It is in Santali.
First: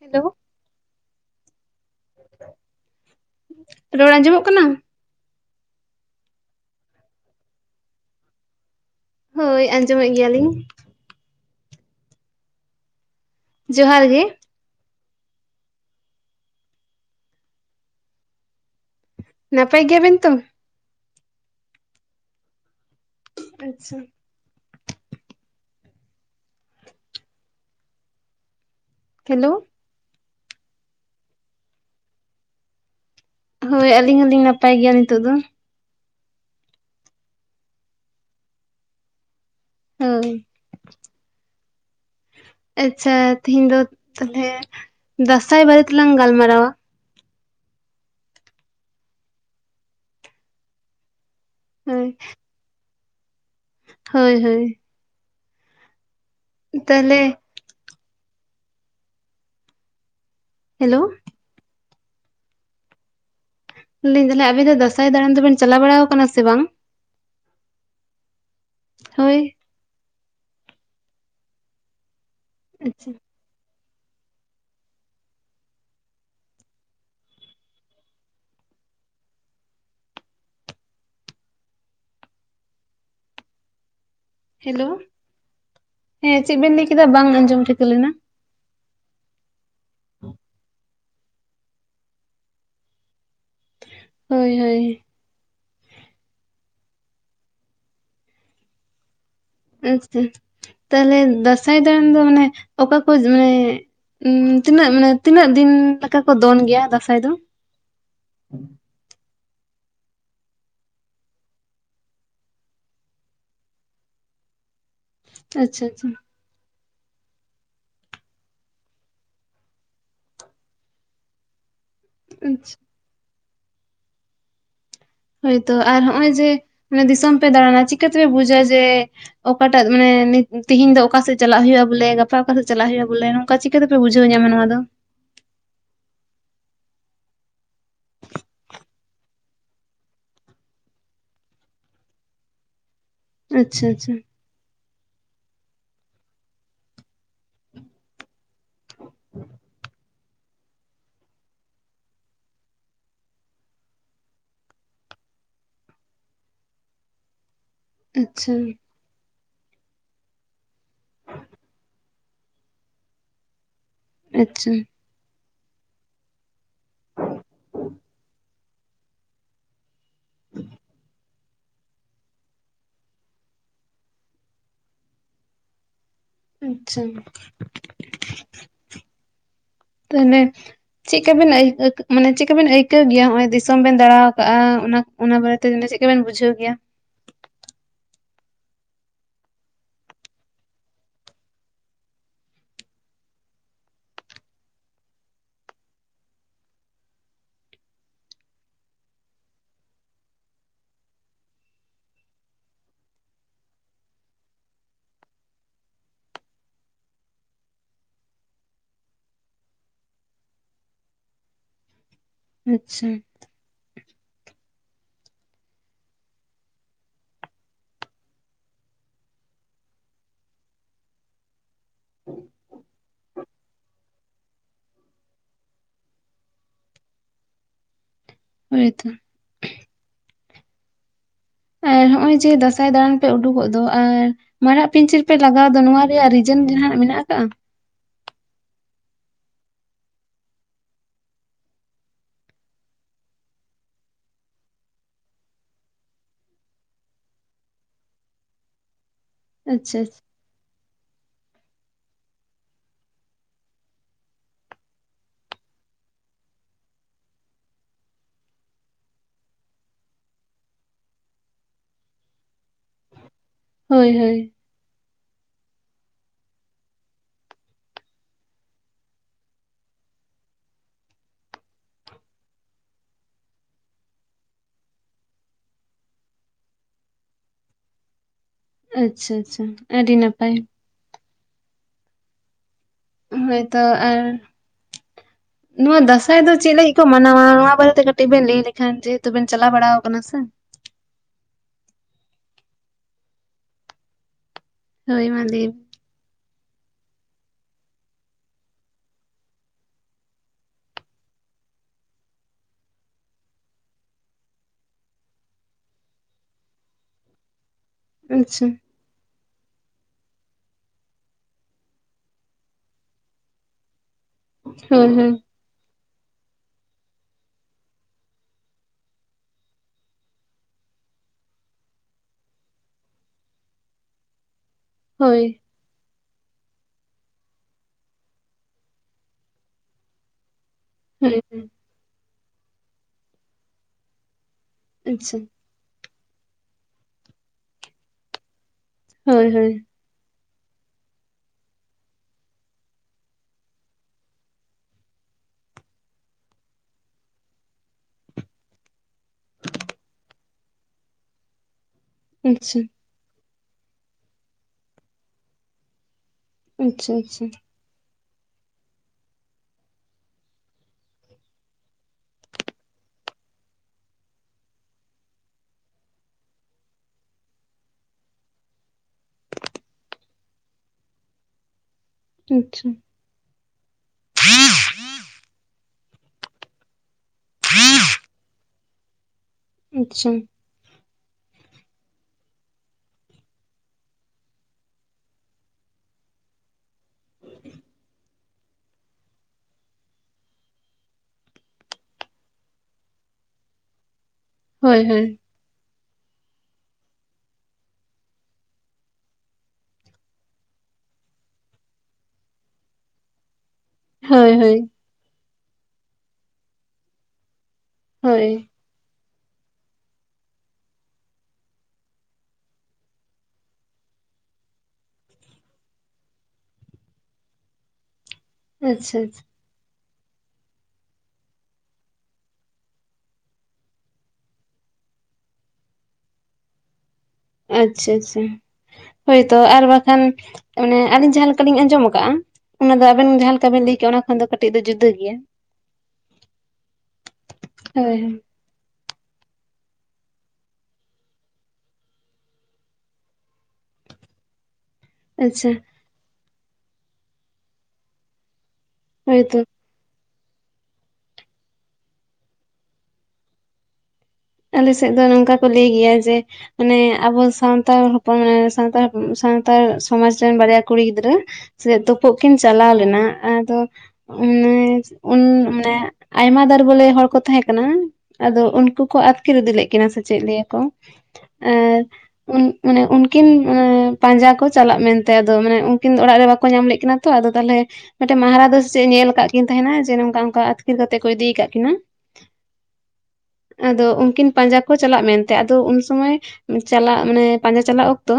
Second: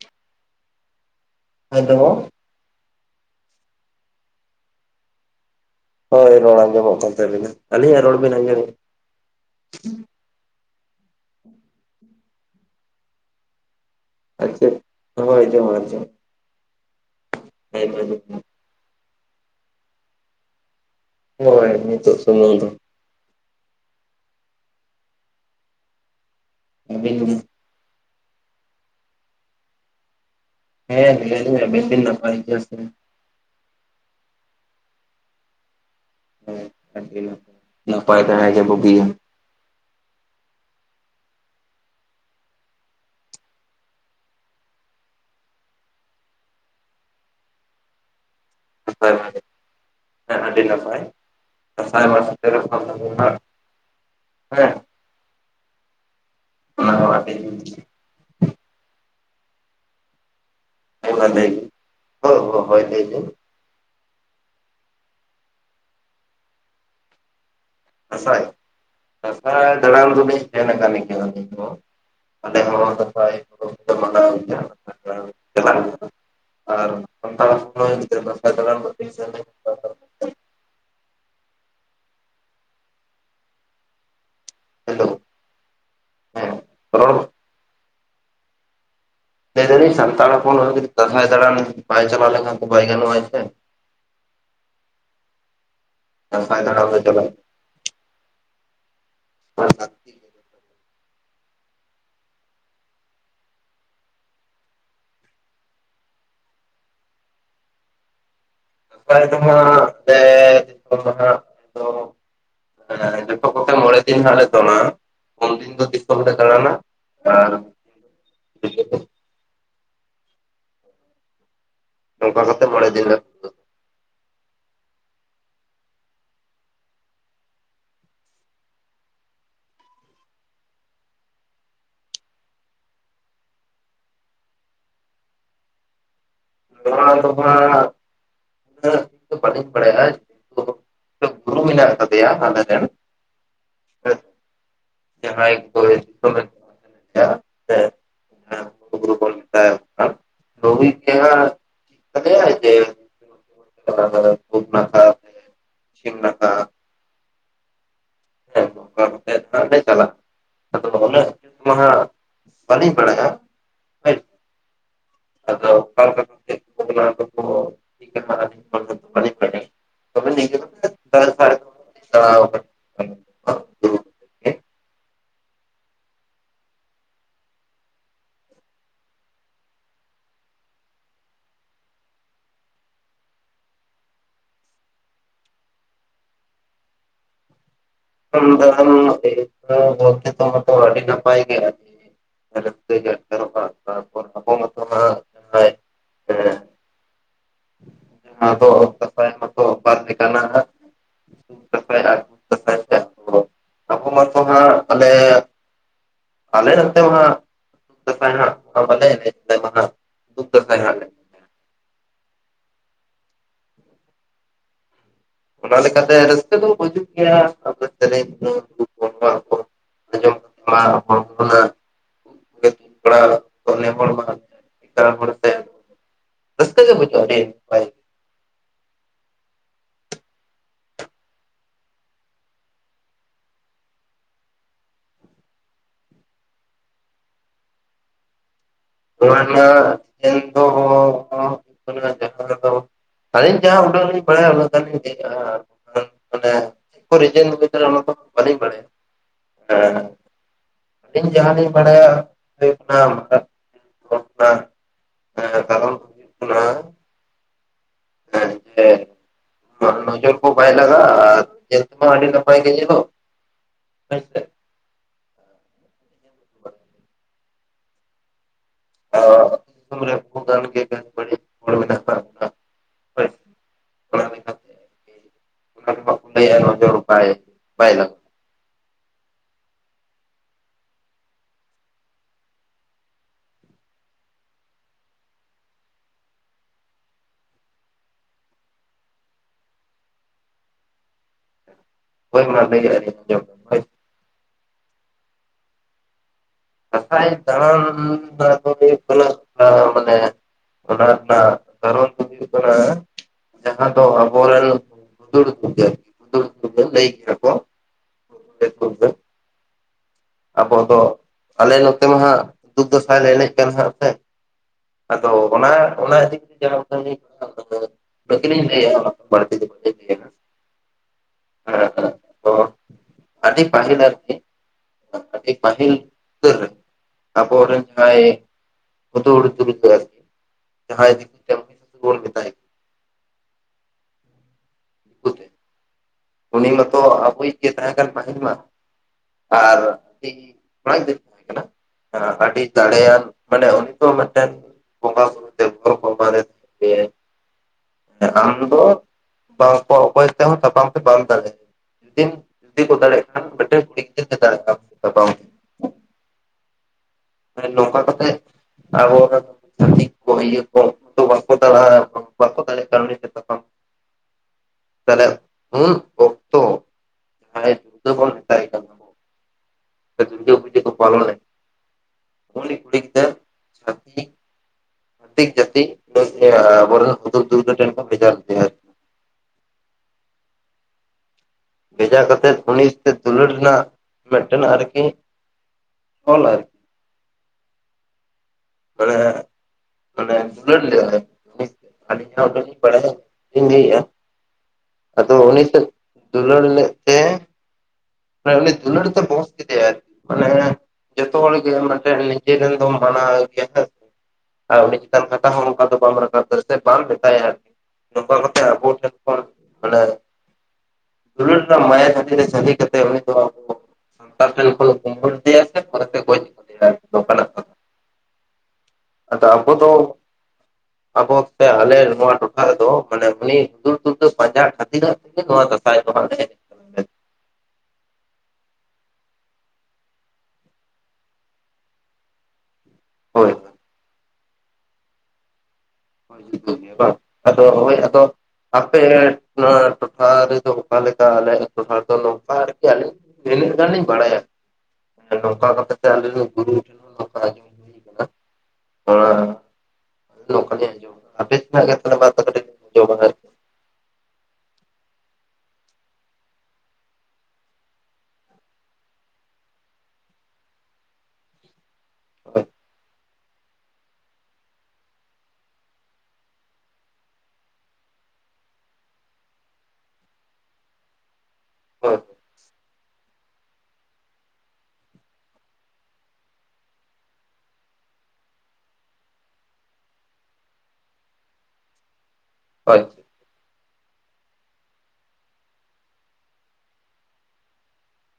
ᱦᱮᱞᱳ ᱦᱮᱞᱳ ᱨᱚᱲ ᱟᱸᱡᱚᱢᱚᱜ ᱠᱟᱱᱟ? ᱦᱳᱭ ᱨᱚᱲ ᱟᱸᱡᱚᱢᱚᱜ ᱠᱟᱱ ᱛᱟᱹᱤᱧᱱᱟ ᱟᱹᱞᱤᱧᱟᱜ ᱨᱚᱲ ᱵᱤᱱ ᱟᱸᱡᱚᱢ ᱦᱳᱭ ᱟᱸᱡᱚᱢᱮᱫ ᱜᱮᱭᱟᱞᱤᱧ ᱡᱚᱦᱟᱨ ᱜᱮ ᱟᱪᱪᱷᱟ ᱦᱚᱭ ᱡᱚᱦᱟᱨ ᱡᱚᱦᱟᱨ [unintelligible] ᱱᱟᱯᱟᱭ ᱜᱮᱭᱟ ᱵᱤᱱ ᱛᱚ ᱦᱳᱭ ᱱᱤᱛᱚᱜ ᱥᱚᱢᱚᱭ ᱫᱚ ᱟᱪᱪᱷᱟ [unintelligible] ᱦᱮᱞᱳ ᱦᱮᱸ ᱞᱟ. ᱭ ᱵᱤᱱ ᱟᱹᱵᱤᱱ ᱵᱤᱱ ᱱᱟᱯᱟᱭ ᱜᱮᱭᱟ ᱥᱮ ᱦᱳᱭ ᱟᱹᱞᱤᱧ ᱦᱚᱞᱤᱧ ᱱᱟᱯᱟᱭ ᱜᱮᱭᱟ ᱱᱤᱛᱳᱜ ᱫᱚ [inaudible] ᱱᱟᱯᱟᱭ ᱛᱟᱦᱮᱸ ᱜᱮ ᱵᱩᱜᱩᱜᱭᱟ ᱦᱩᱸ ᱟᱪᱪᱷᱟ ᱛᱤᱦᱤᱧ ᱫᱚ ᱛᱟᱞᱦᱮᱮ ᱫᱟᱸᱥᱟᱭ ᱵᱟᱨᱮ ᱛᱮᱞᱟᱝ ᱜᱟᱞᱢᱟᱨᱟᱣᱼᱟ [inaudible] ᱦᱮᱸ ᱟᱹᱰᱤ ᱱᱟᱯᱟᱭ ᱫᱟᱸᱥᱟᱭ ᱦᱳᱭ ᱢᱟ ᱥᱮᱴᱮᱨᱚᱜ ᱠᱟᱱ ᱛᱟᱵᱚᱱ ᱦᱟᱸᱜ ᱦᱳᱭ ᱦᱳᱭ ᱚᱱᱟ ᱫᱚ ᱛᱟᱦᱚᱞᱮ ᱟᱵᱤᱱ ᱦᱮᱞᱳ [inaudible] ᱞᱟᱹᱭ ᱫᱟᱞᱮ ᱟᱵᱤᱱ ᱫᱚ ᱫᱟᱸᱥᱟᱭ ᱫᱟᱲᱟᱱ ᱫᱚᱵᱮᱱ ᱪᱟᱞᱟᱣ ᱵᱟᱲᱟ ᱟᱠᱟᱱᱟ ᱥᱮ ᱵᱟᱝ ᱦᱳᱭ [unintelligible] ᱟᱞᱮ ᱦᱚᱸ ᱟᱪᱪᱷᱟ [unintelligible] ᱪᱟᱞᱟᱜ ᱦᱩᱭᱩᱜ-ᱟ᱾ ᱟᱨ ᱥᱟᱱᱛᱟᱲ ᱟᱛᱩ ᱠᱚᱨᱮ ᱜᱤᱫᱨᱟᱹ ᱫᱟᱥᱟᱭ ᱫᱟᱲᱟᱱ [inaudible] ᱦᱮᱞᱳ, ᱦᱮᱸ ᱪᱮᱫ ᱵᱮᱱ ᱞᱟᱹᱭᱠᱟ ᱵᱟᱝ ᱟᱸᱡᱚᱢ ᱴᱷᱤᱠᱟᱹ ᱞᱮᱱᱟ ᱞᱟᱹᱭ ᱫᱟᱹᱞᱤᱧ ᱥᱟᱱᱛᱟᱲ ᱦᱚᱯᱚᱱ ᱟᱨ ᱡᱩᱫᱤ ᱫᱟᱥᱟᱭ ᱫᱟᱲᱟᱱ ᱵᱟᱭ ᱪᱞᱟᱣ ᱞᱮᱠᱷᱟᱱ ᱵᱟᱭᱜᱟᱱᱚᱜ-ᱟᱭ ᱥᱮ ᱦᱳᱭ ᱦᱳᱭ ᱫᱟᱸᱥᱟᱭ ᱫᱟᱲᱟᱱ ᱫᱚ ᱪᱟᱞᱟᱜ ᱞᱟᱹᱠᱛᱤ ᱟᱪᱪᱷᱟ ᱜᱮ᱾ ᱛᱟᱦᱞᱮ ᱫᱟᱸᱥᱟᱭ ᱫᱟᱬᱟᱱ ᱫᱚ ᱢᱟᱱᱮ ᱚᱠᱟ ᱠᱚ ᱢᱟᱱᱮ ᱩᱸ ᱛᱤᱱᱟᱹᱜ ᱢᱟᱱᱮ ᱛᱤᱱᱟᱹᱜ ᱫᱤᱱ ᱞᱮᱠᱟ ᱠᱚ ᱫᱚᱱ ᱜᱮᱭᱟ ᱫᱟᱸᱟᱭ ᱫᱚ? [unintelligible] ᱦᱟᱸᱜ ᱦᱮᱸ ᱡᱚᱛᱚ ᱠᱚᱛᱮ ᱢᱚᱬᱮ ᱫᱤᱱ ᱦᱟᱸᱜ ᱞᱮ ᱫᱚᱱᱟ ᱩᱱᱫᱤᱱ ᱟᱪᱪᱷᱟ ᱫᱚ ᱟᱪᱪᱷᱟ ᱫᱤᱥᱚᱢᱞᱮ ᱫᱟᱬᱟᱱᱟ ᱟᱨ ᱱᱤᱛᱳᱜ ᱫᱚ ᱱᱟᱝᱠᱟ ᱠᱟᱛᱮᱫ ᱟᱪᱪᱷᱟ ᱢᱚᱬᱮ ᱫᱤᱱ ᱞᱮ ᱱᱚᱣᱟ ᱦᱳᱭᱛᱳ ᱟᱨ ᱦᱚᱸᱜᱼᱚᱭ ᱡᱮ ᱫᱤᱥᱚᱢ ᱯᱮ ᱫᱟᱬᱟᱱᱟ ᱪᱤᱠᱟᱹᱛᱮᱯᱮ ᱵᱩᱡᱟ ᱡᱮ ᱚᱠᱟᱴᱟᱜ ᱢᱟᱱᱮ ᱱᱤᱛ -ᱛᱤᱦᱤᱧ ᱫᱚ ᱚᱠᱟᱥᱮᱫ ᱪᱟᱞᱟᱜ ᱦᱩᱭᱩᱜᱼᱟ ᱵᱚᱞᱮ ᱜᱟᱯᱟ ᱚᱠᱟᱥᱮᱫ ᱪᱟᱞᱟᱜ ᱦᱩᱭᱩᱜᱼᱟ ᱵᱚᱞᱮ ᱚᱠᱟ ᱪᱤᱠᱟᱹᱛᱮᱯᱮ ᱵᱩᱡᱷᱣ ᱧᱟᱢᱟ ᱱᱚᱣᱟ ᱫᱚ? [unintelligible] ᱫᱚ ᱦᱟᱜ ᱦᱮᱸ ᱩᱱᱟᱹᱜ ᱫᱚ ᱵᱟᱹᱮᱧ ᱵᱟᱲᱟᱭᱟ ᱡᱮᱦᱮᱛᱩ ᱜᱩᱨᱩ ᱢᱮᱱᱟᱜ ᱟᱠᱟᱫᱮᱭᱟ ᱟᱞᱮ ᱨᱮᱱ ᱟᱪᱪᱷᱟ ᱟᱪᱪᱷᱟ ᱦᱟᱦᱟᱭ ᱠᱚᱭ [inaudible] ᱜᱩᱨᱩ ᱵᱚᱱ ᱢᱮᱛᱟᱭ [inaudible] ᱠᱟᱱ [unintelligible] [unintelligible] ᱦᱟᱱᱟ ᱫᱷᱟᱨᱮ ᱯᱩᱵ ᱱᱟᱠᱷᱟ ᱯᱩᱪᱷᱤᱢ ᱱᱟᱠᱷᱟ ᱦᱟᱸᱜ ᱟᱪᱪᱷᱟ ᱱᱚᱝᱠᱟ ᱠᱟᱛᱮᱫ ᱦᱟᱸᱜ ᱞᱮ ᱪᱟᱞᱟᱜᱼᱟ ᱟᱫᱚ ᱩᱱᱟᱹᱜ ᱢᱟ ᱦᱟᱸᱜ ᱵᱟᱹᱞᱤᱧ ᱵᱟᱲᱟᱭᱟ᱾ ᱦᱳᱭ ᱟᱪᱪᱷᱟ ᱟᱫᱚ [unintelligible] [unintelligible] ᱱᱚᱛᱮ ᱢᱟ ᱟᱰᱤ [unintelligible] [inaudible] ᱪᱟᱞᱟᱣ ᱟᱠᱟᱱᱟ ᱟᱪᱪᱷᱟ ᱛᱟᱦᱞᱮ ᱪᱮᱫᱠᱟᱵᱤᱱ ᱢᱟᱱᱮ ᱪᱮᱫᱠᱟᱵᱱ ᱟ. ᱭ ᱟ. ᱭ ᱢᱟᱱᱮ ᱪᱮᱫᱠᱟ ᱵᱮᱱ ᱟᱹᱭᱠᱟᱹᱣ ᱜᱮᱭᱟ ᱦᱚᱸᱜ-ᱚᱭ ᱚᱚᱭ ᱫᱤᱥᱚᱢ ᱵᱮᱱ ᱫᱟᱬᱟ ᱟᱠᱟᱜᱼᱟ ᱚᱱᱟ ᱚᱱᱟ ᱵᱟᱨᱮᱛᱮ ᱢᱟᱱᱮ ᱪᱮᱫᱠᱟᱵᱮᱱ ᱵᱩᱡᱷᱟᱹᱣ ᱜᱮᱭᱟ? ᱫᱟᱢ ᱫᱚ ᱢᱚᱴᱟᱢᱩᱴᱤ ᱟᱹᱰᱤ ᱱᱟᱯᱟᱭ ᱜᱮᱭᱟ ᱟᱰᱤ ᱨᱟ. ᱥᱠᱟ. ᱜᱮ ᱟᱴᱠᱟᱨᱚᱜ ᱠᱟᱱᱟ ᱛᱟᱨᱯᱚᱨ ᱟᱵᱚ ᱢᱚᱛᱚ ᱦᱟᱜ ᱱᱣᱟᱫᱚ ᱱᱟᱯᱟᱭ ᱢᱚᱛᱚ ᱯᱟᱥ ᱞᱮᱠᱟᱱᱟ ᱦᱟᱜ ᱛᱟᱨᱯᱚᱨᱮ ᱦᱚᱜ ᱚᱭ ᱛᱟᱦᱞᱮ ᱟᱞᱮ ᱱᱚᱛᱮ ᱢᱟ ᱦᱟᱸᱜ ᱫᱩᱠ ᱫᱟᱸᱥᱟᱭ ᱦᱟᱸᱜ ᱢᱟ ᱵᱟᱞᱮ ᱮᱱᱮᱡ ᱫᱟ ᱢᱟ ᱦᱟᱸᱜ ᱥᱩᱠ ᱫᱟᱸᱥᱟᱭ ᱦᱟᱸᱜ᱾ ᱟᱪᱪᱷᱟ ᱚᱱᱟ ᱞᱮᱠᱟᱛᱮ ᱨᱟᱹᱥᱠᱟᱹ ᱫᱚ ᱦᱟᱹᱡᱩᱜ ᱜᱮᱭᱟ ᱟᱨ ᱥᱮᱨᱮᱧ ᱠᱚ [unintelligible] ᱟᱸᱡᱚᱢ ᱠᱟᱛᱤ ᱢᱟ ᱦᱚᱲᱠᱩ ᱚᱱᱟ [unintelligible] [inaudible] ᱛᱚᱱᱮ ᱯᱟᱲ ᱵᱟᱜᱷᱟᱱ ᱛᱟᱨᱯᱚᱨᱮ ᱛᱟᱭᱚᱢ ᱤᱱᱠᱟᱹ ᱜᱮ ᱦᱩᱭ ᱠᱚᱜᱼᱟ [unintelligible] ᱦᱳᱭᱛᱚ ᱟᱨ ᱱᱚᱜ ᱚᱭ ᱡᱮ ᱫᱟᱸᱥᱟᱭ ᱫᱟᱲᱟᱱ ᱯᱮ ᱩᱰᱩᱠᱚᱜ ᱫᱚ ᱟᱨ ᱢᱟᱨᱟᱜ ᱯᱤᱧᱪᱟᱹᱨ ᱯᱮ ᱞᱟᱜᱟᱣ ᱫᱚ ᱱᱚᱣᱟ ᱨᱮᱭᱟᱜ ᱨᱤᱡᱮᱱ ᱡᱟᱦᱟᱸᱱᱟᱜ ᱢᱮᱱᱟᱜ ᱟᱠᱟᱟᱜᱼᱟ ᱱᱚᱣᱟ ᱨᱮᱱᱟᱜ ᱨᱤᱡᱮᱱ ᱫᱚ ᱵᱟᱱᱩᱜᱼᱟ ᱡᱟᱦᱟ ᱨᱮᱫᱚ ᱟᱹᱞᱤᱧ ᱡᱟᱦᱟ ᱩᱰᱟᱹᱝ ᱞᱤᱧ ᱵᱟᱲᱟᱭᱟ ᱩᱱᱟᱹᱜ ᱫᱷᱟᱨᱤᱡ ᱞᱤᱧ ᱞᱟᱹᱭ ᱮᱜᱼᱟ ᱩᱱᱟᱹᱝ ᱢᱟᱱᱮ ᱨᱤᱡᱮᱱ ᱪᱮᱫ ᱠᱚ ᱚᱱᱟ ᱫᱚ ᱵᱟᱞᱤᱧ ᱵᱟᱲᱟᱭᱟ ᱦᱮᱸ ᱟᱪᱪᱷᱟ ᱟᱪᱪᱷᱟ ᱟᱹᱞᱤᱧ ᱡᱟᱦᱟᱸᱞᱤᱧ ᱵᱟᱲᱟᱭᱟ ᱦᱩᱭᱩᱜ ᱠᱟᱱᱟ ᱦᱚᱨᱴᱟᱜ ᱦᱮᱸ ᱠᱟᱨᱚᱱ ᱦᱮᱸ ᱡᱮ ᱱᱚᱡᱚᱨ ᱠᱚ ᱵᱟᱭ ᱞᱟᱜᱟᱜᱼᱟ ᱟᱨ ᱧᱮᱞ ᱛᱮᱦᱚ ᱟᱹᱰᱤ ᱱᱟᱯᱟᱭ ᱜᱮ ᱧᱮᱞᱚᱜ᱾ ᱦᱳᱭ ᱦᱮᱸᱥᱮ ᱦᱳᱭ᱾ [inaudible] ᱚ ᱜᱚᱴᱟᱝ ᱜᱮ ᱵᱟᱹᱲᱤᱡ ᱦᱚᱲ ᱢᱮᱱᱟᱜ ᱠᱟᱜ ᱠᱚᱣᱟ‌ ᱦᱳᱭ ᱚᱱᱟ ᱞᱟᱜᱤᱫ ᱚᱱᱟ ᱡᱚᱦᱚᱜ ᱠᱚ ᱞᱟᱹᱭ ᱟ ᱱᱚᱡᱚᱨ ᱵᱟᱭ ᱵᱟᱭᱟ ᱟᱪᱪᱷᱟ ᱟᱪᱪᱷᱟ ᱟᱹᱰᱤ ᱱᱟᱯᱟᱭ᱾ ᱦᱳᱭ ᱛᱚ ᱟᱨ [inaudible] ᱱᱚᱣᱟ ᱫᱟᱸᱥᱟᱭ ᱫᱚ ᱪᱮᱫ ᱞᱟᱹᱜᱤᱫ ᱠᱚ ᱢᱟᱱᱟᱣᱟ ᱱᱚᱣᱟ ᱵᱟᱨᱮᱛᱮ ᱠᱟᱹᱴᱤᱡ ᱵᱮᱱ ᱞᱟᱹᱭ ᱞᱮᱠᱷᱟᱱ ᱡᱮᱦᱮᱛᱩ ᱵᱮᱱ ᱪᱟᱞᱟᱣ ᱵᱟᱲᱟ ᱟᱠᱟᱱᱟ ᱥᱮ? ᱦᱳᱭ ᱚᱱᱟ ᱞᱟᱹᱭ ᱮᱜ ᱟ ᱪᱮᱫ ᱪᱚᱝ ᱦᱚᱭ ᱢᱟ ᱞᱮᱭ ᱵᱤᱱ ᱫᱟᱸᱥᱟᱭ ᱫᱟᱸᱲᱟᱱ ᱢᱟᱱᱮ ᱫᱚ ᱦᱩᱭᱩᱜ ᱠᱟᱱᱟ ᱢᱟᱱᱮ ᱚᱱᱟ ᱨᱮᱱᱟᱜ ᱠᱟᱨᱚᱱ ᱫᱚ ᱦᱩᱭᱩᱜ ᱠᱟᱱᱟ ᱡᱟᱦᱟᱸ ᱫᱚ ᱟᱵᱚ ᱨᱮᱱ [unintelligible] ᱟᱪᱪᱷᱟ ᱟᱵᱚ ᱫᱚ ᱟᱞᱮ ᱱᱚᱛᱮ ᱢᱟ ᱦᱟᱸᱜ ᱫᱩᱠ ᱫᱟᱸᱥᱟᱭ ᱞᱮ ᱮᱱᱮᱡ ᱠᱟᱱ ᱦᱟᱜ ᱥᱮ ᱦᱳᱭ ᱟᱫᱚ ᱦᱳᱭ ᱚᱱᱟ ᱚᱱᱟ ᱤᱫᱤ ᱠᱟᱛᱮ [unintelligible] [unintelligible] ᱠᱟᱹᱴᱤᱡ ᱞᱤᱧ ᱞᱟᱹᱭᱟ ᱚᱱᱟ ᱠᱷᱚᱱ ᱵᱟᱲᱛᱤ ᱫᱟ ᱵᱟᱞᱤᱧ ᱞᱟᱹᱭᱟ ᱟᱠᱟᱱᱟ, ᱛᱚ ᱟᱹᱰᱤ ᱯᱟᱹᱦᱤᱞ [unintelligible] ᱦᱳᱭ ᱯᱟᱹᱦᱤᱞ ᱩᱛᱟᱹᱨ ᱨᱮ ᱟᱵᱚᱨ ᱨᱮᱱ ᱡᱟᱦᱟᱸᱭ ᱦᱩᱫᱩᱲ ᱫᱷᱩᱨᱟᱹ ᱟᱨ ᱠᱤ ᱡᱟᱦᱟᱸᱭ ᱦᱳᱭ ᱦᱳᱭ [unintelligible] ᱟᱪᱪᱷᱟ ᱫᱤᱠᱩᱛᱮ ᱩᱱᱤ ᱢᱚᱛᱚ ᱟᱵᱚᱭᱤᱡ ᱜᱮ ᱛᱟᱦᱮᱸ ᱠᱟᱱ ᱯᱟᱹᱦᱤᱞ ᱢᱟ ᱦᱳᱭ ᱦᱳᱭ ᱟᱨ ᱚᱱᱟ ᱫᱚ ᱦᱩᱭᱩᱜ ᱠᱟᱱᱟ ᱟᱹᱰᱤ ᱫᱟᱲᱮᱭᱟᱱ ᱢᱟᱱᱮ ᱩᱱᱠᱩ ᱢᱤᱫᱴᱟᱹᱝ ᱵᱚᱸᱜᱟ ᱵᱩᱨᱩ ᱫᱮᱵ ᱥᱚᱡ ᱛᱮ ᱠᱚ ᱠᱚᱵᱷᱟᱨ ᱮᱫ ᱯᱮᱭᱟ ᱟᱢ ᱫᱚ ᱵᱟᱝᱠᱚ ᱚᱠᱚᱭ ᱛᱮᱦᱚᱸ ᱛᱟᱯᱟᱢ ᱛᱮ ᱵᱟᱢ ᱫᱟᱲᱮᱜᱼᱟ [unintelligible] ᱟᱪᱪᱷᱟ [unintelligible] [unintelligible] [unintelligible] [unintelligible] [unintelligible] ᱟᱪᱪᱷᱟ ᱟᱪᱪᱷᱟ ᱱᱚᱝᱠᱟ ᱠᱟᱛᱮ ᱟᱨᱚ [unintelligible] ᱵᱟᱠᱚ ᱫᱟᱲᱮᱜ ᱠᱟᱱ ᱦᱚᱛᱮᱛᱮ ᱛᱟᱞᱮ ᱦᱩᱸ ᱠᱚ ᱢᱮᱛᱟᱭ ᱠᱟᱱᱟ ᱫᱩᱨᱜᱟᱹ ᱯᱩᱡᱟᱹ ᱠᱚ ᱯᱟᱞᱚᱱ ᱨᱮ ᱟᱪᱪᱷᱟ ᱪᱷᱟᱹᱛᱤᱠ ᱪᱷᱟᱹᱛᱤᱠ ᱡᱟᱹᱛᱤ ᱟᱵᱚ ᱨᱮᱱ ᱦᱩᱰᱩᱨ ᱫᱩᱨᱜᱟᱹ ᱴᱷᱮᱱ ᱠᱚ ᱵᱷᱮᱡᱟ ᱞᱮᱫᱮᱭᱟ ᱟᱪᱪᱷᱟ ᱵᱷᱮᱡᱟ ᱠᱟᱛᱮᱫ ᱩᱱᱤ ᱴᱷᱮᱡ ᱫᱩᱞᱟᱹᱲ ᱨᱮᱱᱟᱜ ᱢᱤᱫᱴᱟᱝ ᱟᱨᱠᱤ ᱚᱞ ᱟᱨᱠᱤ [unintelligible] ᱢᱟᱱᱮ ᱫᱩᱞᱟᱹᱲ ᱞᱮᱫᱟᱭ ᱟᱹᱞᱤᱧ ᱦᱚᱸ ᱵᱟᱹᱞᱤᱧ ᱵᱟᱲᱟᱭᱟ ᱞᱤᱧ ᱞᱟᱹᱭ ᱮᱜᱼᱟ ᱦᱳᱭ ᱦᱳᱭ ᱟᱫᱚ ᱩᱱᱤ ᱥᱮᱫ ᱫᱩᱞᱟᱹᱲ ᱞᱮᱫ ᱛᱮ ᱩᱱᱤ ᱫᱩᱞᱟᱹᱲ ᱛᱮ ᱵᱟᱥ ᱠᱮᱫᱮᱭᱟᱼ ᱡᱚᱛᱚ ᱦᱚᱲ ᱜᱮ ᱢᱟᱱᱮ ᱱᱤᱡᱮ ᱵᱚᱱ ᱵᱟᱲᱟᱭ ᱜᱮᱭᱟ ᱥᱮ ᱦᱳᱭ ᱦᱳᱭ ᱟᱨ ᱩᱱᱤ ᱪᱮᱛᱟᱱ ᱠᱟᱛᱷᱟ ᱦᱚᱸ ᱚᱱᱠᱟ ᱫᱚ ᱵᱟᱢ ᱨᱟᱠᱟᱵ ᱫᱟ ᱥᱮ ᱵᱟᱢ ᱢᱮᱛᱟ ᱟᱭᱟ ᱱᱚᱝᱠᱟ ᱦᱳᱭ ᱠᱟᱛᱮ ᱟᱵᱚ ᱴᱷᱮᱱ ᱠᱷᱚᱱ ᱢᱟᱱᱮ ᱫᱩᱞᱟᱹᱲ ᱨᱮᱱᱟᱜ ᱢᱟᱭᱟ ᱡᱷᱟᱹᱞᱤ ᱨᱮ ᱡᱷᱟᱹᱞᱤ ᱠᱟᱛᱮᱫ ᱩᱱᱤ ᱫᱚ ᱟᱵᱚ ᱥᱟᱱᱛᱟᱲ [unintelligible] [unintelligible] ᱜᱚᱡ ᱠᱮᱫᱮᱭᱟᱭ ᱱᱚᱝᱠᱟᱱᱟᱜ ᱟᱪᱪᱷᱟ ᱟᱨ ᱟᱵᱚ ᱫᱚ ᱟᱵᱚ ᱥᱮ ᱟᱞᱮ ᱚᱱᱟ ᱨᱮᱭᱟᱜ ᱴᱚᱴᱷᱟ ᱫᱚ ᱢᱟᱱᱮ ᱩᱱᱤ ᱦᱩᱫᱩᱨ ᱫᱩᱨᱜᱟᱹ ᱯᱟᱸᱡᱟᱭ ᱠᱷᱟᱹᱛᱤᱨ [unintelligible] ᱟᱪᱪᱷᱟ ᱟᱪᱪᱷᱟ ᱦᱳᱭ ᱛᱳ ᱟᱨ ᱵᱟ ᱠᱷᱟᱱ ᱢᱟᱱᱮ ᱟᱹᱞᱤᱧ ᱡᱟᱦᱟᱸᱮ ᱞᱮᱠᱟ ᱞᱤᱧ ᱟᱸᱡᱚᱢ ᱟᱠᱟᱫᱼᱟ ᱚᱱᱟ ᱫᱚ ᱟᱵᱮᱱ ᱦᱳᱭ ᱡᱟᱦᱟᱸ ᱞᱮᱠᱟ ᱵᱮᱱ ᱞᱟᱹᱭ ᱠᱮᱜᱼᱟ ᱚᱱᱟ ᱠᱷᱚᱱ ᱫᱚ ᱠᱟᱹᱴᱤᱡ ᱫᱚ ᱡᱩᱫᱟᱹ ᱜᱮᱭᱟ ᱡᱩᱫᱟᱹ ᱜᱮᱭᱟ ᱵᱟᱝ ᱟᱫᱚ ᱦᱚᱭ ᱦᱳᱭ ᱟᱫᱚ ᱦᱳᱭ ᱟᱯᱮ ᱱᱚᱣᱟ ᱴᱚᱴᱷᱟ ᱨᱮ ᱫᱚ ᱚᱠᱟ ᱞᱮᱠᱟ ᱟᱞᱮ ᱭᱟᱜ ᱴᱚᱴᱷᱟ ᱫᱚ [unintelligible] ᱵᱟᱲᱟᱭᱟ ᱱᱚᱝᱠᱟ ᱟᱪᱪᱷᱟ ᱠᱟᱛᱮ ᱟᱞᱤᱧ ᱟᱜ ᱵᱩᱨᱩ ᱦᱳᱭ ᱛᱚ ᱱᱚᱝᱠᱟ ᱞᱤᱧ ᱟᱸᱡᱚᱢ ᱠᱟᱜᱼᱟ ᱟᱹᱵᱤᱱ ᱫᱚ ᱚᱠᱟ ᱞᱮᱠᱟ ᱵᱤᱱ [unintelligible] ᱟᱡᱚᱢ ᱠᱟᱫᱟ [unintelligible] ᱟᱞᱮ ᱥᱮᱫ ᱫᱚ ᱱᱚᱝᱠᱟ ᱠᱚ ᱞᱟᱹᱭ ᱜᱮᱭᱟ ᱡᱮ ᱢᱟᱱᱮ ᱟᱵᱚ ᱥᱟᱱᱛᱟᱲ ᱦᱚᱯᱚᱱ ᱢᱟᱱᱮ ᱥᱟᱱᱛᱟᱲ ᱥᱟᱱᱛᱟᱲ ᱥᱚᱢᱟᱡᱽ ᱨᱮᱱ ᱵᱟᱨᱭᱟ ᱠᱩᱲᱤ ᱜᱤᱫᱽᱨᱟᱹ ᱥᱮ ᱛᱩᱯᱩᱜ ᱠᱤᱱ ᱦᱳᱭ ᱪᱟᱞᱟᱣ ᱞᱮᱱᱟ ᱟᱫᱚ ᱟᱱᱮ ᱩᱱ ᱢᱟᱱᱮ ᱟᱭᱢᱟ ᱫᱟᱨ ᱵᱚᱞᱮ ᱦᱚᱲ ᱠᱚ ᱛᱟᱦᱮᱸ ᱠᱟᱱᱟ ᱟᱫᱚ ᱩᱱᱠᱩ ᱠᱚ ᱟᱹᱛᱠᱤᱨ ᱤᱫᱤ ᱞᱮᱫ ᱠᱤᱱᱟᱹ ᱥᱮ ᱪᱮᱫ ᱞᱟᱹᱭᱟ ᱠᱚ ᱟᱨ ᱦᱳᱭ ᱦᱳᱭ ᱩᱱ ᱢᱟᱱᱮ ᱩᱱᱠᱤᱱ ᱯᱟᱸᱡᱟ ᱠᱚ ᱪᱟᱞᱟᱜ ᱢᱮᱱᱛᱮ ᱟᱫᱚ ᱢᱟᱱᱮ ᱩᱱᱠᱤᱱ ᱫᱚ ᱚᱲᱟᱜ ᱨᱮ ᱵᱟᱠᱚ ᱧᱟᱢ ᱞᱮᱫ ᱠᱤᱱᱟ ᱛᱚ ᱟᱫᱚ ᱛᱟᱦᱚᱞᱮ ᱢᱤᱫᱴᱮᱱ ᱢᱟᱦᱟᱨᱟ ᱫᱚ ᱥᱮ ᱪᱮᱫ ᱮ ᱧᱮᱞ ᱟᱠᱟᱫ ᱠᱤᱱ ᱛᱟᱦᱮᱱᱟ ᱡᱮ ᱱᱚᱝᱠᱟ ᱚᱱᱠᱟ ᱟᱹᱛᱠᱤᱨ ᱠᱟᱛᱮᱫ ᱠᱚ ᱤᱫᱤ ᱟᱠᱟᱫ ᱠᱤᱱᱟ ᱦᱳᱭ ᱟᱫᱚ ᱩᱱ ᱩᱱᱠᱤᱱ ᱯᱟᱸᱡᱟ ᱠᱚ ᱪᱟᱞᱟᱜ ᱢᱮᱱᱛᱮ ᱟᱫᱚ ᱩᱱ ᱥᱚᱢᱚᱭ ᱪᱟᱞᱟᱜ ᱢᱟᱱᱮ ᱯᱟᱸᱡᱟ ᱪᱟᱞᱟᱜ ᱚᱠᱛᱚ